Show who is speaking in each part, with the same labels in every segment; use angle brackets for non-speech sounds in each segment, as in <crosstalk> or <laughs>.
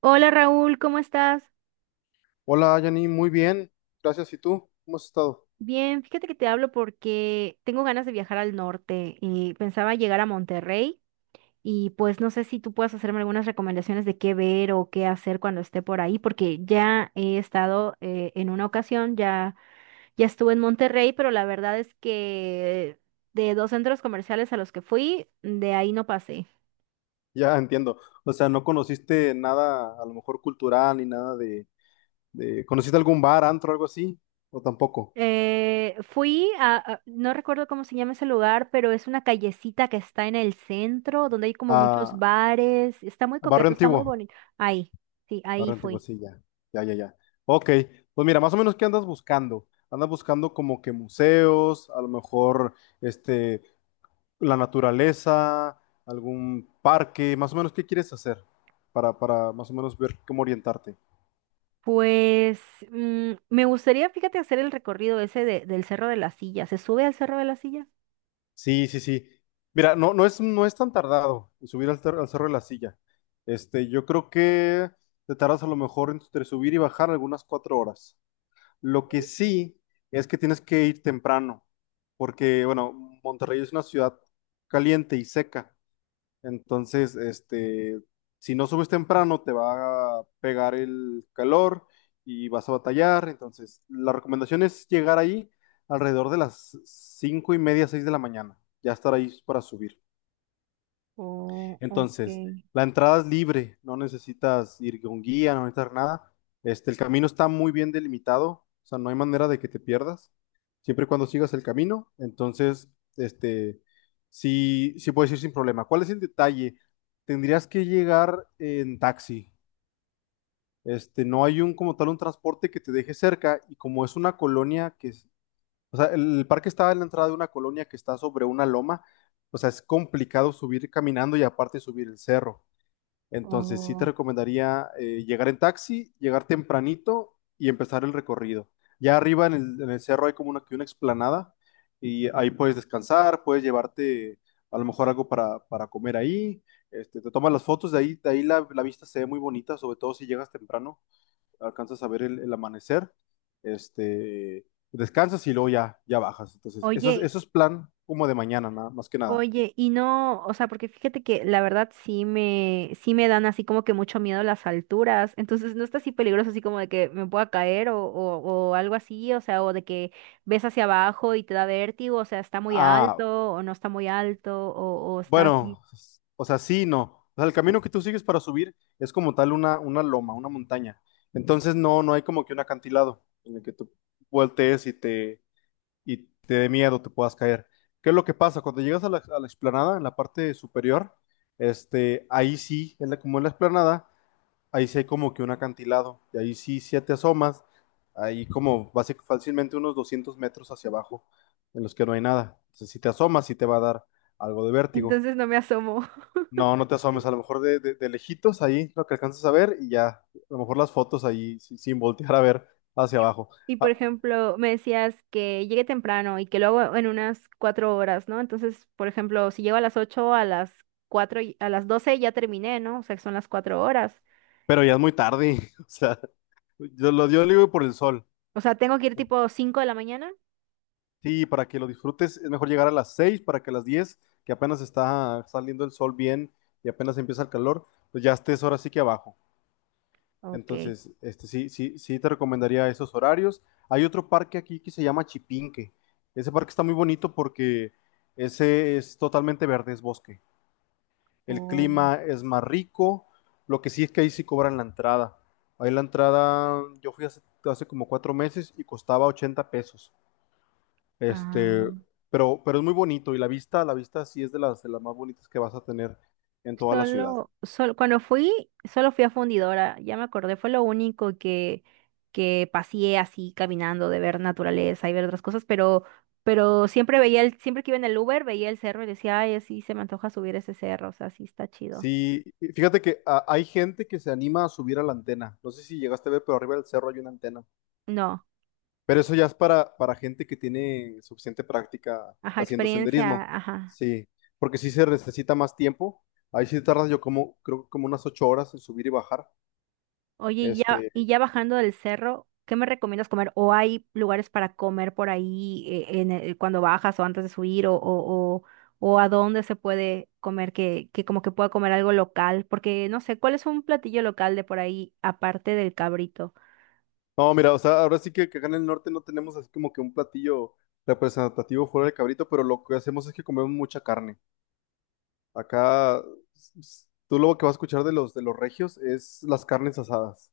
Speaker 1: Hola Raúl, ¿cómo estás?
Speaker 2: Hola, Yanni, muy bien. Gracias. ¿Y tú? ¿Cómo has estado?
Speaker 1: Bien, fíjate que te hablo porque tengo ganas de viajar al norte y pensaba llegar a Monterrey y pues no sé si tú puedes hacerme algunas recomendaciones de qué ver o qué hacer cuando esté por ahí, porque ya he estado en una ocasión, ya, ya estuve en Monterrey, pero la verdad es que de dos centros comerciales a los que fui, de ahí no pasé.
Speaker 2: Ya entiendo. O sea, no conociste nada, a lo mejor cultural ni nada ¿Conociste algún bar, antro, algo así? ¿O tampoco?
Speaker 1: Fui no recuerdo cómo se llama ese lugar, pero es una callecita que está en el centro, donde hay como muchos
Speaker 2: Ah,
Speaker 1: bares. Está muy
Speaker 2: barrio
Speaker 1: coqueto, está muy
Speaker 2: antiguo.
Speaker 1: bonito. Ahí, sí, ahí
Speaker 2: Barrio antiguo,
Speaker 1: fui.
Speaker 2: sí, ya. Ya, ya, ya. Ok. Pues mira, más o menos, ¿qué andas buscando? Andas buscando como que museos, a lo mejor, este, la naturaleza, algún parque, más o menos, ¿qué quieres hacer? Para más o menos ver cómo orientarte.
Speaker 1: Pues me gustaría, fíjate, hacer el recorrido ese del Cerro de la Silla. ¿Se sube al Cerro de la Silla?
Speaker 2: Sí, sí, sí. Mira, no, no es tan tardado en subir al, al Cerro de la Silla. Yo creo que te tardas a lo mejor entre subir y bajar algunas 4 horas. Lo que sí es que tienes que ir temprano, porque, bueno, Monterrey es una ciudad caliente y seca. Entonces, si no subes temprano, te va a pegar el calor y vas a batallar. Entonces, la recomendación es llegar ahí alrededor de las 5:30, 6 de la mañana. Ya estar ahí para subir.
Speaker 1: Oh,
Speaker 2: Entonces,
Speaker 1: ok.
Speaker 2: la entrada es libre, no necesitas ir con guía, no necesitas nada. El camino está muy bien delimitado, o sea, no hay manera de que te pierdas, siempre y cuando sigas el camino. Entonces, este, sí, sí puedes ir sin problema. ¿Cuál es el detalle? Tendrías que llegar en taxi. No hay un como tal un transporte que te deje cerca y como es una colonia que, o sea, el parque está en la entrada de una colonia que está sobre una loma, o sea, es complicado subir caminando y aparte subir el cerro. Entonces sí te
Speaker 1: Oh.
Speaker 2: recomendaría llegar en taxi, llegar tempranito y empezar el recorrido. Ya arriba en el cerro hay como una, que una explanada y ahí puedes descansar, puedes llevarte a lo mejor algo para comer ahí. Te tomas las fotos, de ahí la vista se ve muy bonita, sobre todo si llegas temprano, alcanzas a ver el, amanecer, este, descansas y luego ya, ya bajas. Entonces,
Speaker 1: Oye,
Speaker 2: eso es plan como de mañana, nada, más que nada.
Speaker 1: Oye, y no, o sea, porque fíjate que la verdad sí me dan así como que mucho miedo las alturas, entonces no está así peligroso así como de que me pueda caer o algo así, o sea, o de que ves hacia abajo y te da vértigo, o sea, está muy
Speaker 2: Ah,
Speaker 1: alto o no está muy alto o está así.
Speaker 2: Bueno, o sea, sí, y no. O sea, el camino que tú sigues para subir es como tal una loma, una montaña. Entonces no, no hay como que un acantilado en el que tú voltees y y te dé miedo, te puedas caer. ¿Qué es lo que pasa? Cuando llegas a la, explanada, en la parte superior, ahí sí, como en la explanada, ahí sí hay como que un acantilado. Y ahí sí, sí te asomas, ahí como fácilmente unos 200 metros hacia abajo, en los que no hay nada. Entonces, si te asomas, sí te va a dar algo de vértigo.
Speaker 1: Entonces no me asomo. <laughs>
Speaker 2: No, no te asomes, a lo mejor de lejitos ahí lo que alcanzas a ver y ya, a lo mejor las fotos ahí sin voltear a ver hacia
Speaker 1: Y,
Speaker 2: abajo.
Speaker 1: y, por
Speaker 2: Ah,
Speaker 1: ejemplo, me decías que llegue temprano y que lo hago en unas 4 horas, ¿no? Entonces, por ejemplo, si llego a las 8, a las 4, a las 12 ya terminé, ¿no? O sea, que son las 4 horas.
Speaker 2: pero ya es muy tarde, <laughs> o sea, yo digo por el sol.
Speaker 1: O sea, tengo que ir tipo 5 de la mañana.
Speaker 2: Sí, para que lo disfrutes es mejor llegar a las 6 para que a las 10 que apenas está saliendo el sol bien y apenas empieza el calor, pues ya estés ahora sí que abajo.
Speaker 1: Ok.
Speaker 2: Entonces, sí, sí, sí te recomendaría esos horarios. Hay otro parque aquí que se llama Chipinque. Ese parque está muy bonito porque ese es totalmente verde, es bosque. El
Speaker 1: Oh,
Speaker 2: clima es más rico. Lo que sí es que ahí sí cobran la entrada. Ahí la entrada, yo fui hace como 4 meses y costaba $80. Este,
Speaker 1: ah,
Speaker 2: pero es muy bonito y la vista sí es de de las más bonitas que vas a tener en toda la ciudad.
Speaker 1: cuando fui, solo fui a Fundidora, ya me acordé, fue lo único que paseé así caminando, de ver naturaleza y ver otras cosas, pero siempre que iba en el Uber, veía el cerro y decía, ay, así se me antoja subir ese cerro, o sea, sí está chido.
Speaker 2: Sí, y fíjate que hay gente que se anima a subir a la antena. No sé si llegaste a ver, pero arriba del cerro hay una antena.
Speaker 1: No,
Speaker 2: Pero eso ya es para gente que tiene suficiente práctica
Speaker 1: ajá,
Speaker 2: haciendo
Speaker 1: experiencia,
Speaker 2: senderismo.
Speaker 1: ajá.
Speaker 2: Sí, porque sí se necesita más tiempo. Ahí sí tardas yo como, creo que como unas 8 horas en subir y bajar.
Speaker 1: Oye, y ya,
Speaker 2: Este,
Speaker 1: y ya bajando del cerro, ¿qué me recomiendas comer? ¿O hay lugares para comer por ahí en cuando bajas o antes de subir? O, o a dónde se puede comer que como que pueda comer algo local? Porque no sé, ¿cuál es un platillo local de por ahí aparte del cabrito?
Speaker 2: no, mira, o sea, ahora sí que, acá en el norte no tenemos así como que un platillo representativo fuera del cabrito, pero lo que hacemos es que comemos mucha carne. Acá, tú lo que vas a escuchar de de los regios es las carnes asadas.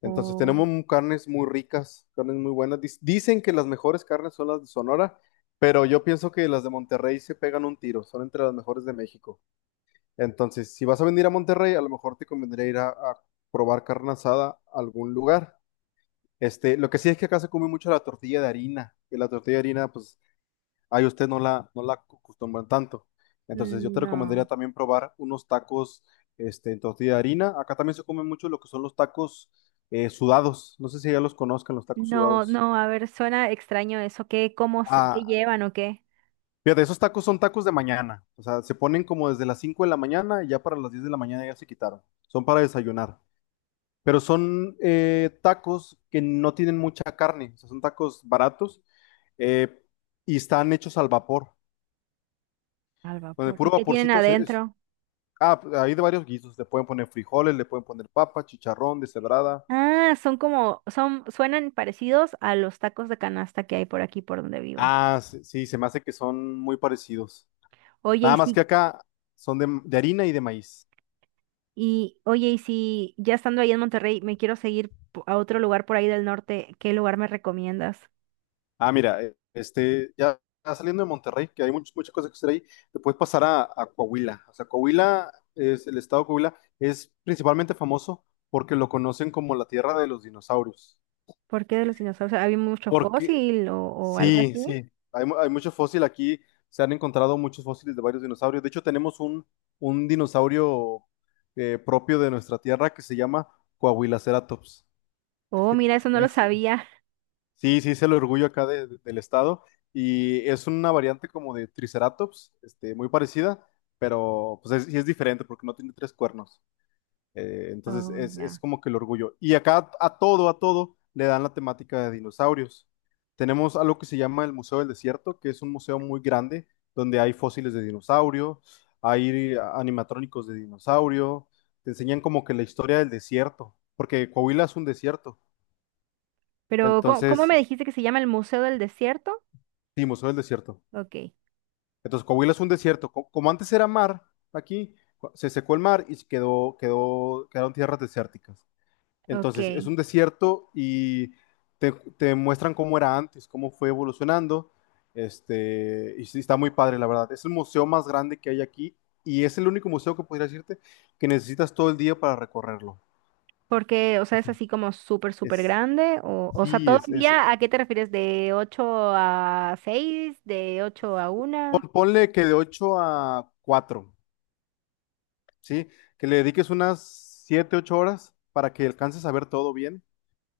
Speaker 2: Entonces
Speaker 1: Oh,
Speaker 2: tenemos carnes muy ricas, carnes muy buenas. Dicen que las mejores carnes son las de Sonora, pero yo pienso que las de Monterrey se pegan un tiro, son entre las mejores de México. Entonces, si vas a venir a Monterrey, a lo mejor te convendría ir a probar carne asada a algún lugar. Lo que sí es que acá se come mucho la tortilla de harina, que la tortilla de harina, pues ay, usted no la acostumbran tanto. Entonces, yo te recomendaría
Speaker 1: no.
Speaker 2: también probar unos tacos en tortilla de harina. Acá también se come mucho lo que son los tacos sudados. No sé si ya los conozcan, los tacos
Speaker 1: No,
Speaker 2: sudados.
Speaker 1: no, a ver, suena extraño eso. ¿Qué, cómo, qué
Speaker 2: Ah,
Speaker 1: llevan o qué?
Speaker 2: fíjate, esos tacos son tacos de mañana. O sea, se ponen como desde las 5 de la mañana y ya para las 10 de la mañana ya se quitaron. Son para desayunar. Pero son tacos que no tienen mucha carne. O sea, son tacos baratos eh, y están hechos al vapor.
Speaker 1: Al
Speaker 2: Con el
Speaker 1: vapor.
Speaker 2: puro
Speaker 1: ¿Y qué tienen
Speaker 2: vaporcito,
Speaker 1: adentro?
Speaker 2: ah, pues, hay de varios guisos. Le pueden poner frijoles, le pueden poner papa, chicharrón, deshebrada.
Speaker 1: Ah, son como, son, suenan parecidos a los tacos de canasta que hay por aquí por donde vivo.
Speaker 2: Ah, sí, sí, se me hace que son muy parecidos.
Speaker 1: Oye, y
Speaker 2: Nada más que
Speaker 1: si,
Speaker 2: acá son de harina y de maíz.
Speaker 1: oye, y si ya estando ahí en Monterrey, me quiero seguir a otro lugar por ahí del norte, ¿qué lugar me recomiendas?
Speaker 2: Ah, mira, ya saliendo de Monterrey, que hay muchas cosas que hacer ahí, te puedes pasar a Coahuila. O sea, el estado de Coahuila es principalmente famoso porque lo conocen como la tierra de los dinosaurios.
Speaker 1: ¿Por qué de los dinosaurios? ¿Había mucho
Speaker 2: Porque
Speaker 1: fósil o algo
Speaker 2: sí,
Speaker 1: así?
Speaker 2: sí, hay mucho fósil aquí, se han encontrado muchos fósiles de varios dinosaurios. De hecho, tenemos un dinosaurio propio de nuestra tierra que se llama Coahuilaceratops.
Speaker 1: Oh, mira, eso no lo
Speaker 2: Es,
Speaker 1: sabía. <laughs>
Speaker 2: sí, sí, es el orgullo acá del estado y es una variante como de Triceratops, muy parecida, pero sí es diferente porque no tiene tres cuernos. Entonces
Speaker 1: Oh,
Speaker 2: es
Speaker 1: ya.
Speaker 2: como que el orgullo. Y acá a todo le dan la temática de dinosaurios. Tenemos algo que se llama el Museo del Desierto, que es un museo muy grande donde hay fósiles de dinosaurio, hay animatrónicos de dinosaurio, te enseñan como que la historia del desierto, porque Coahuila es un desierto.
Speaker 1: Pero, ¿cómo, cómo
Speaker 2: Entonces,
Speaker 1: me dijiste que se llama el Museo del Desierto?
Speaker 2: sí, Museo del Desierto.
Speaker 1: Ok,
Speaker 2: Entonces, Coahuila es un desierto. Como antes era mar, aquí se secó el mar y quedaron tierras desérticas. Entonces, es
Speaker 1: ok.
Speaker 2: un desierto y te, te muestran cómo era antes, cómo fue evolucionando. Y sí, está muy padre, la verdad. Es el museo más grande que hay aquí y es el único museo que podría decirte que necesitas todo el día para recorrerlo.
Speaker 1: Porque, o
Speaker 2: O
Speaker 1: sea, es
Speaker 2: sea,
Speaker 1: así como súper, súper
Speaker 2: Es,
Speaker 1: grande. O sea,
Speaker 2: sí,
Speaker 1: todo el día, ¿a qué te refieres? ¿De 8 a 6, ¿De 8 a 1?
Speaker 2: ponle que de 8 a 4, ¿sí? Que le dediques unas 7 u 8 horas para que alcances a ver todo bien.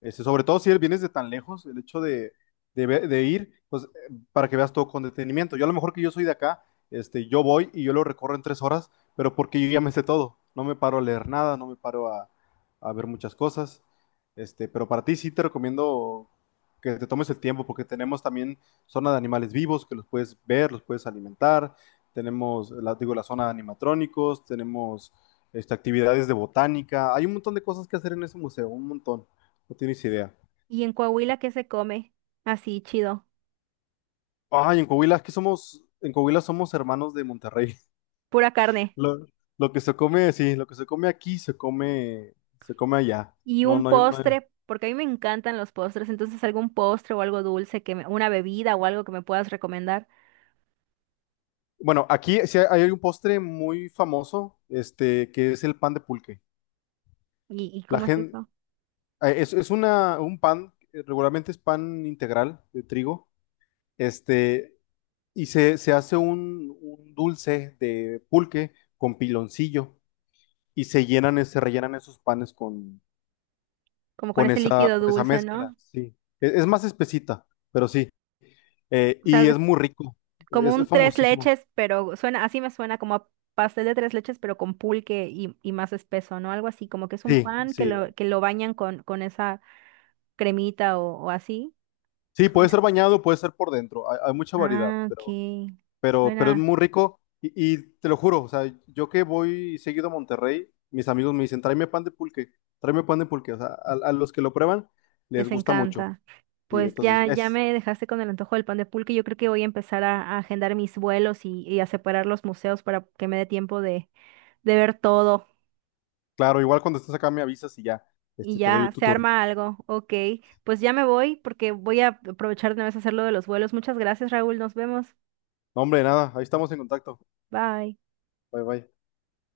Speaker 2: Sobre todo si vienes de tan lejos, el hecho de ir, pues para que veas todo con detenimiento. Yo a lo mejor que yo soy de acá, yo voy y yo lo recorro en 3 horas, pero porque yo ya me sé todo. No me paro a leer nada, no me paro a ver muchas cosas. Pero para ti sí te recomiendo que te tomes el tiempo, porque tenemos también zona de animales vivos que los puedes ver, los puedes alimentar. Tenemos, la, digo, la zona de animatrónicos, tenemos actividades de botánica. Hay un montón de cosas que hacer en ese museo, un montón. No tienes idea.
Speaker 1: ¿Y en Coahuila qué se come? Así, chido.
Speaker 2: Ay, en Coahuila, es que somos, en Coahuila somos hermanos de Monterrey. <laughs>
Speaker 1: Pura carne.
Speaker 2: Lo, lo que se come, sí, lo que se come aquí se come allá.
Speaker 1: Y
Speaker 2: No,
Speaker 1: un
Speaker 2: no, no.
Speaker 1: postre, porque a mí me encantan los postres. Entonces, algún postre o algo dulce, una bebida o algo que me puedas recomendar.
Speaker 2: Bueno, aquí sí hay un postre muy famoso, que es el pan de pulque.
Speaker 1: Y
Speaker 2: La
Speaker 1: cómo es
Speaker 2: gente,
Speaker 1: eso?
Speaker 2: es una, un pan, regularmente es pan integral de trigo, este, y se hace un dulce de pulque con piloncillo y se rellenan esos panes
Speaker 1: Como con
Speaker 2: con
Speaker 1: ese líquido
Speaker 2: con esa
Speaker 1: dulce,
Speaker 2: mezcla,
Speaker 1: ¿no?
Speaker 2: sí. Es más espesita, pero sí.
Speaker 1: O sea,
Speaker 2: Y es muy rico,
Speaker 1: como
Speaker 2: es
Speaker 1: un tres
Speaker 2: famosísimo.
Speaker 1: leches, pero suena, así me suena como a pastel de tres leches, pero con pulque y más espeso, ¿no? Algo así, como que es un
Speaker 2: Sí,
Speaker 1: pan que
Speaker 2: sí.
Speaker 1: lo, que lo bañan con esa cremita o así.
Speaker 2: Sí, puede
Speaker 1: Suena.
Speaker 2: ser bañado, puede ser por dentro, hay mucha variedad,
Speaker 1: Ah, ok.
Speaker 2: pero es
Speaker 1: Suena,
Speaker 2: muy rico y te lo juro, o sea, yo que voy seguido a Monterrey, mis amigos me dicen, tráeme pan de pulque, tráeme pan de pulque, o sea, a los que lo prueban les
Speaker 1: les
Speaker 2: gusta mucho.
Speaker 1: encanta.
Speaker 2: Y
Speaker 1: Pues
Speaker 2: entonces
Speaker 1: ya, ya
Speaker 2: es,
Speaker 1: me dejaste con el antojo del pan de pulque. Yo creo que voy a empezar a agendar mis vuelos y a separar los museos para que me dé tiempo de ver todo.
Speaker 2: claro, igual cuando estés acá me avisas y ya,
Speaker 1: Y
Speaker 2: te doy
Speaker 1: ya,
Speaker 2: tu
Speaker 1: se
Speaker 2: tour.
Speaker 1: arma algo. Ok, pues ya me voy porque voy a aprovechar de una vez a hacer lo de los vuelos. Muchas gracias, Raúl. Nos vemos.
Speaker 2: No, hombre, nada, ahí estamos en contacto.
Speaker 1: Bye.
Speaker 2: Bye, bye.